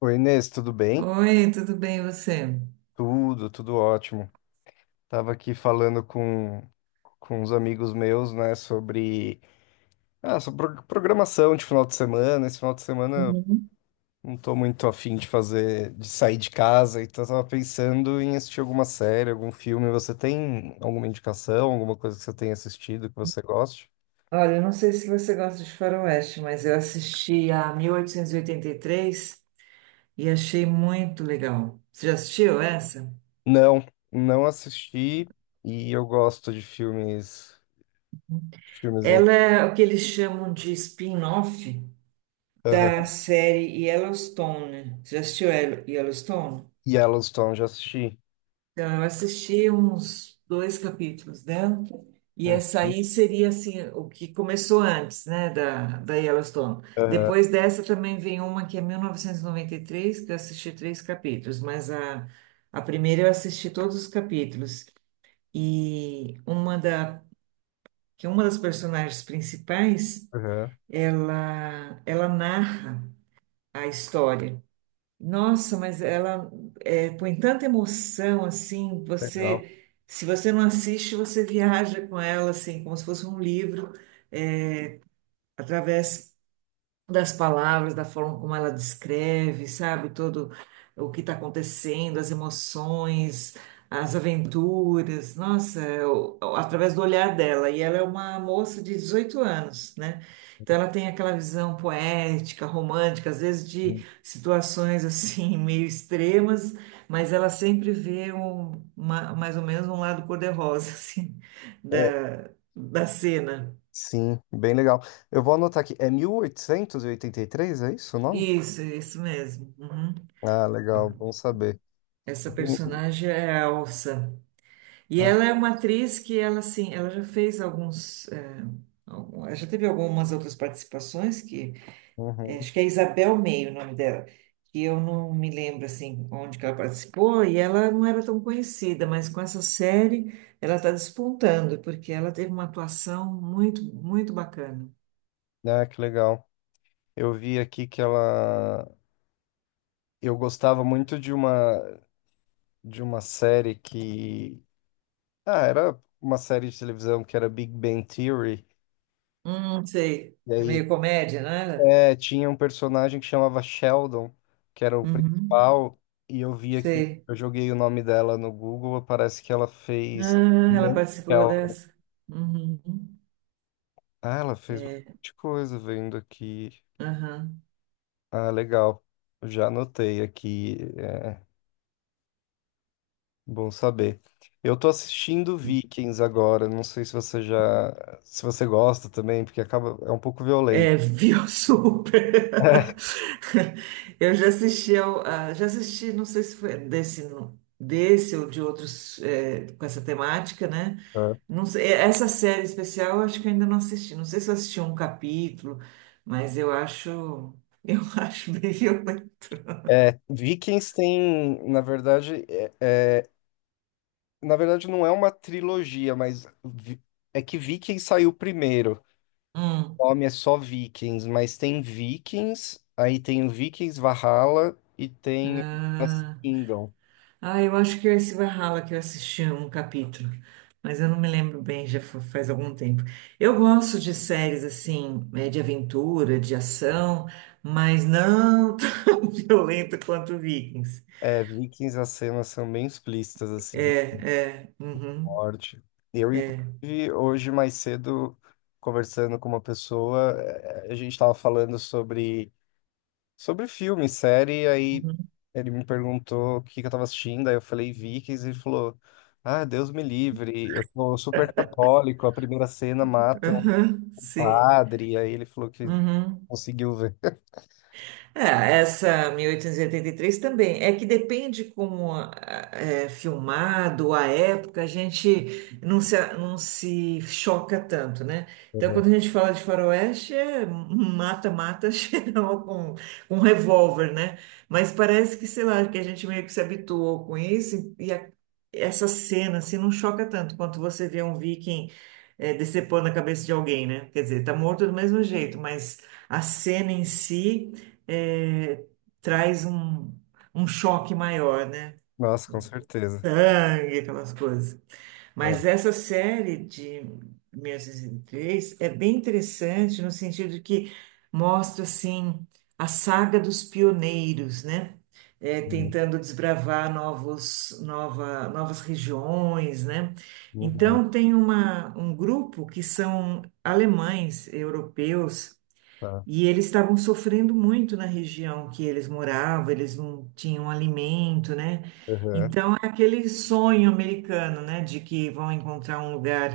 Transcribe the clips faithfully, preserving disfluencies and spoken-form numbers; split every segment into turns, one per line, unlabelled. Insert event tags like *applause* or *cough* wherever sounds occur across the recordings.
Oi, Inês, tudo bem?
Oi, tudo bem e você?
Tudo, tudo ótimo. Tava aqui falando com, com uns amigos meus, né, sobre, ah, sobre pro- programação de final de semana. Esse final de semana eu
Uhum.
não tô muito afim de fazer, de sair de casa, então eu tava pensando em assistir alguma série, algum filme. Você tem alguma indicação, alguma coisa que você tenha assistido que você goste?
Olha, eu não sei se você gosta de Faroeste, mas eu assisti a mil oitocentos e oitenta e três e oitenta e três e achei muito legal. Você já assistiu essa?
Não, não assisti e eu gosto de filmes, de filmes, em.
Ela é o que eles chamam de spin-off da
Aham.
série Yellowstone. Você já assistiu Yellow- Yellowstone?
Yellowstone, já assisti.
Então, eu assisti uns dois capítulos, né? E essa
Uhum.
aí seria, assim, o que começou antes, né, da, da Yellowstone.
Aham,
Depois dessa também vem uma que é mil novecentos e noventa e três, que eu assisti três capítulos, mas a, a primeira eu assisti todos os capítulos. E uma da, que uma das personagens principais,
aham.
ela, ela narra a história. Nossa, mas ela é, põe tanta emoção assim,
Legal.
você, se você não assiste, você *laughs* viaja com ela assim, como se fosse um livro, é, através das palavras, da forma como ela descreve, sabe, todo o que está acontecendo, as emoções, as aventuras, nossa, eu- através do olhar dela. E ela é uma moça de dezoito anos, né? Então ela tem aquela visão poética, romântica, às vezes de situações assim *laughs* meio extremas, mas ela sempre vê um, uma- mais ou menos um lado cor-de-rosa *laughs* assim
É,
da, da cena.
sim, bem legal. Eu vou anotar aqui. É mil oitocentos e e oitenta e três, é isso o nome?
Isso, isso mesmo. Uhum.
Ah, legal, bom saber.
Essa
Eu tenho-
personagem é a Elsa. E
Ah,
ela é uma atriz que ela assim, ela já fez alguns, eh, algum- ela já teve algumas outras participações que eh,
uhum.
acho que é Isabel Meio o nome dela, que eu não me lembro assim onde que ela participou e ela não era tão conhecida, mas com essa série ela está despontando porque ela teve uma atuação muito muito bacana.
Ah, que legal. Eu vi aqui que ela. Eu gostava muito de uma de uma série que. Ah, era uma série de televisão que era Big Bang Theory.
Hum, sei. É meio comédia, não era?
É, tinha um personagem que chamava Sheldon, que era o
Uhum,
principal, e eu vi aqui,
sei.
eu joguei o nome dela no Google, parece que ela fez.
Ah, ela participou
Sheldon.
dessa. Uhum.
Ah, ela fez
É.
bastante coisa vendo aqui.
Aham.
Ah, legal. Já anotei aqui, é bom saber. Eu tô assistindo Vikings agora, não sei se você já, se você gosta também, porque acaba, é um pouco violento.
É, viu *laughs* super. Eu já assisti ao, a- já assisti, não sei se foi desse, não- desse ou de outros é, com essa temática, né?
*laughs*
Não sei, eh, essa série especial eu acho que eu ainda não assisti. Não sei se eu assisti um capítulo, mas eu acho, eu *laughs* acho bem violento.
É, Vikings tem, na verdade, é. é na verdade, não é uma trilogia, mas vi- é que Vikings saiu primeiro.
Hum.
O nome é só Vikings, mas tem Vikings, aí tem o Vikings Valhalla e tem o Last
Ah.
Kingdom.
Ah, eu acho que é esse Valhalla que eu assisti um capítulo, mas eu não me lembro bem, já fa- faz algum tempo. Eu gosto de séries assim, eh, de aventura, de ação, mas não *laughs* tão violento quanto Vikings.
É, Vikings, as cenas são bem explícitas, assim,
É, é, uhum,
forte. Eu,
é,
inclusive, hoje mais cedo, conversando com uma pessoa, eh, a gente estava falando sobre. Sobre filme, série, aí
uhum,
ele me perguntou o que que eu tava assistindo, aí eu falei Vikings e ele falou: Ah, Deus me livre, eu sou super católico, a primeira cena mata um
aham, sim.
padre. Aí ele falou que
Uhum.
conseguiu ver. *laughs*
É, essa mil oitocentos e e oitenta e três também. É que depende como ah, é filmado, a época, a gente não se, não se choca tanto, né? Então,
Uhum.
quando a gente fala de faroeste, é mata-mata *laughs* geral com, com um revólver, né? Mas parece que, sei lá, que a gente meio que se habituou com isso e a- essa cena, assim, não choca tanto quanto você vê um viking eh, decepando a cabeça de alguém, né? Quer dizer, tá morto do mesmo jeito, mas a cena em si é, traz um, um choque maior, né?
Nossa, com certeza.
Sangue, aquelas coisas.
É,
Mas essa série de mil novecentos e três é bem interessante no sentido de que mostra, assim, a saga dos pioneiros, né? É,
sim.
tentando desbravar novos, nova, novas regiões, né?
Uhum,
Então, tem uma, um grupo que são alemães, europeus,
tá.
e eles estavam sofrendo muito na região que eles moravam, eles não tinham alimento, né?
Uhum,
Então, é aquele sonho americano, né, de que vão encontrar um lugar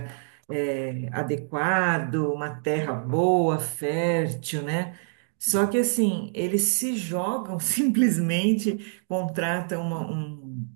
eh, adequado, uma terra boa, fértil, né? Só
sim.
que, assim, eles se jogam *laughs* simplesmente, contratam uma, um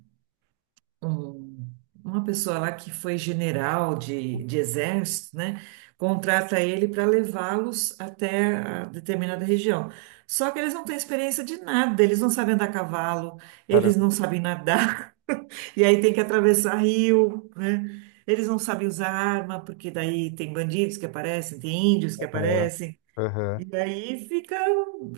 um- uma pessoa lá que foi general de, de exército, né? Contrata ele para levá-los até a determinada região. Só que eles não têm experiência de nada, eles não sabem andar a cavalo, eles
Caramba,
não sabem nadar, *laughs* e aí tem que atravessar rio, né? Eles não sabem usar arma, porque daí tem bandidos que aparecem, tem índios que
uhum,
aparecem.
uhum.
E daí fica,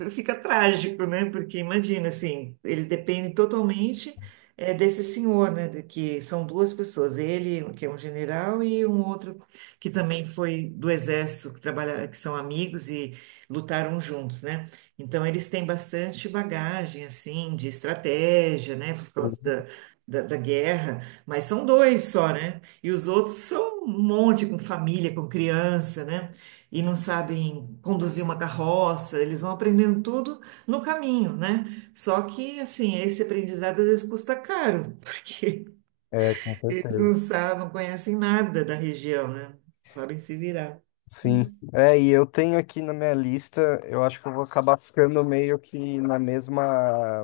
fica trágico, né? Porque imagina, assim, eles dependem totalmente eh, desse senhor, né? De que são duas pessoas, ele, que é um general, e um outro que também foi do exército, que trabalha, que são amigos e lutaram juntos, né? Então eles têm bastante bagagem, assim, de estratégia, né? Por causa
Uhum.
da, da, da guerra, mas são dois só, né? E os outros são um monte, com família, com criança, né? E não sabem conduzir uma carroça, eles vão aprendendo tudo no caminho, né? Só que, assim, esse aprendizado às vezes custa caro, *laughs* porque
É, com
eles não
certeza.
sabem, não conhecem nada da região, né? Não sabem se virar.
Sim. É, e eu tenho aqui na minha lista, eu acho que eu vou acabar ficando meio que na mesma,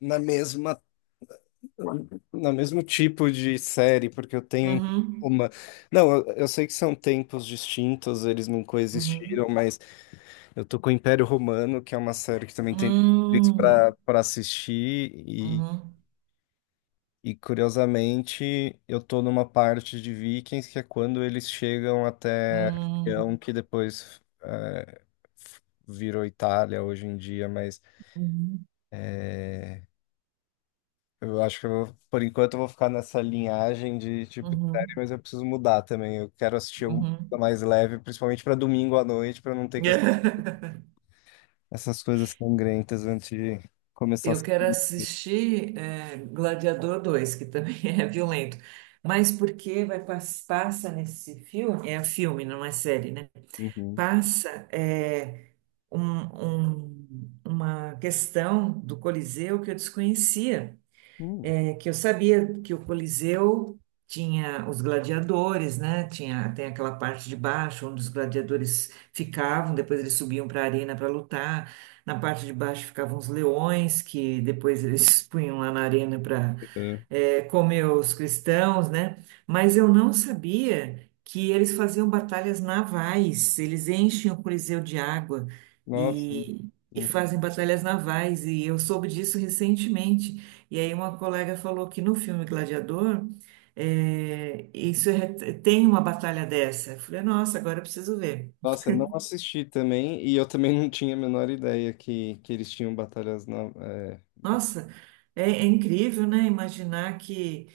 na mesma No mesmo tipo de série, porque eu tenho
Uhum,
uma. Não, eu, eu sei que são tempos distintos, eles não coexistiram,
uhum,
mas eu tô com o Império Romano, que é uma série que também tem Netflix pra,
uhum,
pra assistir, e,
uhum,
e curiosamente eu tô numa parte de Vikings que é quando eles chegam até a
uhum,
região que depois eh, virou Itália hoje em dia, mas.
uhum,
Eu acho que eu vou- por enquanto eu vou ficar nessa linhagem de tipo de série, mas eu preciso mudar também. Eu quero assistir
uhum,
alguma coisa
uhum.
mais leve, principalmente para domingo à noite, para não ter que ass-
*laughs*
essas coisas sangrentas antes de começar a
Eu
assistir.
quero assistir eh, Gladiador dois, que também *laughs* é violento. Mas porque vai pas- passa nesse filme? É filme, não é série, né?
Uhum.
Passa eh, um- um- uma questão do Coliseu que eu desconhecia.
Hum.
É que eu sabia que o Coliseu tinha os gladiadores, né? Tinha, tem aquela parte de baixo onde os gladiadores ficavam, depois eles subiam para a arena para lutar. Na parte de baixo ficavam os leões, que depois eles *laughs* punham lá na arena
É.
é, comeu os cristãos, né? Mas eu não sabia que eles faziam batalhas navais, eles enchem o Coliseu de água
Nossa.
e, e
Hum.
fazem batalhas navais, e eu soube disso recentemente. E aí uma colega falou que no filme Gladiador, é, isso é- tem uma batalha dessa. Eu falei, nossa, agora eu preciso ver.
Nossa, eu não assisti também, e eu também não tinha a menor ideia que, que, eles tinham batalhas na, é,
Nossa, é, é incrível, né? Imaginar que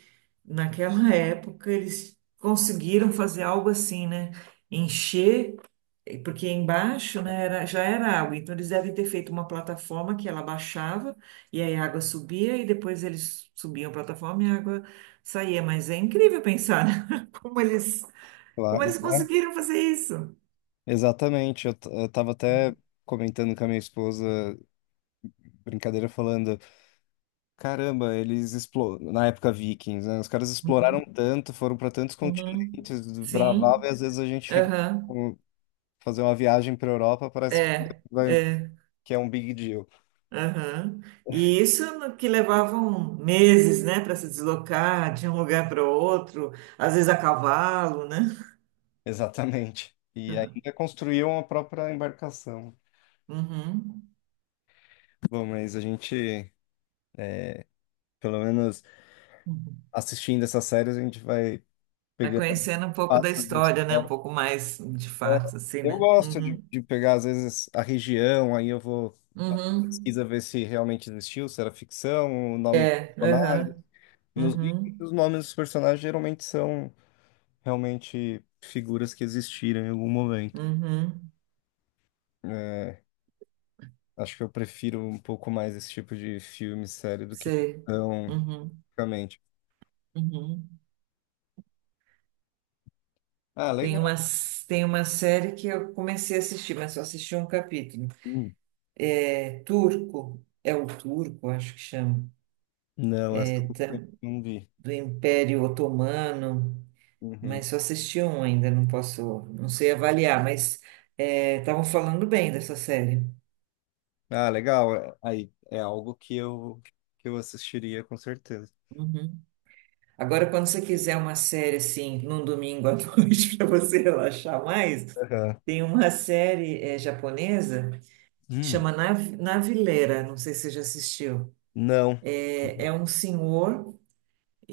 naquela *laughs* época eles conseguiram fazer algo assim, né? Encher, eh, porque embaixo, né, era, já era água, então eles devem ter feito uma plataforma que ela baixava e aí a água subia e depois eles subiam a plataforma e a água saía. Mas é incrível pensar, né? *laughs* Como eles,
lá,
como
né?
eles conseguiram fazer isso.
Exatamente, eu, t- eu tava até comentando com a minha esposa, brincadeira, falando. Caramba, eles explo, na época Vikings, né? Os caras
Uhum,
exploraram tanto, foram para tantos
uhum.
continentes, bravava, e
Sim,
às vezes a gente fica
aham,
com- fazer uma viagem para Europa, parece que
é,
vai,
é.
que é um big deal. *laughs*
Aham. E isso no- que levavam meses, né, para se deslocar de um lugar para o outro, às vezes a cavalo, né?
Exatamente. E ainda construíam a própria embarcação.
Uhum.
Bom, mas a gente, é, pelo menos
Uhum.
assistindo essas séries, a gente vai
Vai
pegando
conhecendo um pouco da
fatos.
história, né? Um pouco mais de
É,
fato, assim,
eu
né?
gosto de,
Uhum.
de pegar, às vezes, a região, aí eu vou fazer uma
Uhum.
pesquisa, ver se realmente existiu, se era ficção, o nome de
É,
personagem.
aham.
Nos livros,
Uhum.
os nomes dos personagens geralmente são realmente figuras que existiram em algum momento.
Uhum.
É, acho que eu prefiro um pouco mais esse tipo de filme, série, do que
Sei.
ficção,
Uhum.
realmente.
Uhum.
Ah,
Tem
legal.
uma, s- tem uma série que eu comecei a assistir, mas só assisti um capítulo.
Hum.
É turco, é o turco, acho que chama.
Não, essa eu não vi.
Do Império Otomano,
Uhum.
mas só assisti um ainda, não posso, não sei avaliar, mas é, estavam falando bem dessa série.
Ah, legal. É- Aí, é algo que eu, que eu assistiria com certeza.
Uhum. Agora, quando você quiser uma série assim, num domingo à *laughs* noite, para você relaxar mais,
Aham.
tem uma série eh, japonesa,
Hum.
chama Nav Navileira, não sei se você já assistiu.
Não.
É, é um senhor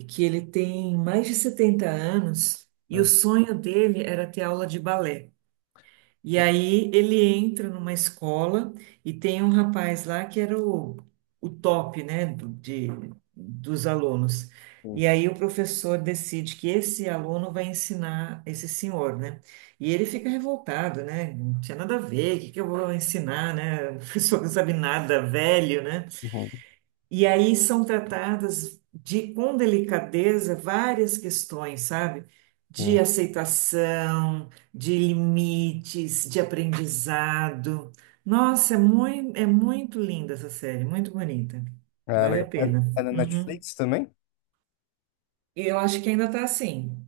que ele tem mais de setenta anos e o
É.
sonho dele era ter aula de balé. E aí ele entra numa escola e tem um rapaz lá que era o, o top, né, do- de, dos alunos.
Hum,
E aí o professor decide que esse aluno vai ensinar esse senhor, né? E ele fica revoltado, né? Não tinha nada a ver, o que que eu vou ensinar, né? *laughs* O professor não sabe nada, velho, né?
uhum,
E aí são tratadas de, com delicadeza várias questões, sabe? De
sim.
aceitação, de limites, de aprendizado. Nossa, é muito, é muito linda essa série, muito bonita.
Ah,
Vale
legal.
a pena.
Tá na
Uhum.
Netflix também?
E eu acho que ainda tá assim.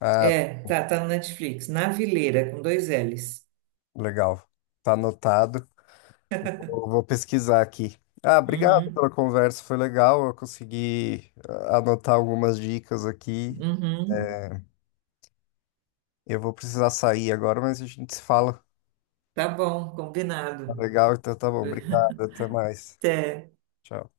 Ah,
É, tá, tá no Netflix. Na Vileira, com dois L's.
legal. Tá anotado. Vou vou pesquisar aqui. Ah, obrigado
Uhum,
pela conversa, foi legal. Eu consegui ah, anotar algumas dicas aqui.
uhum.
Eu vou precisar sair agora, mas a gente se fala.
Tá bom,
Tá
combinado.
legal, então tá bom. Obrigado, até mais.
Até.
Tchau.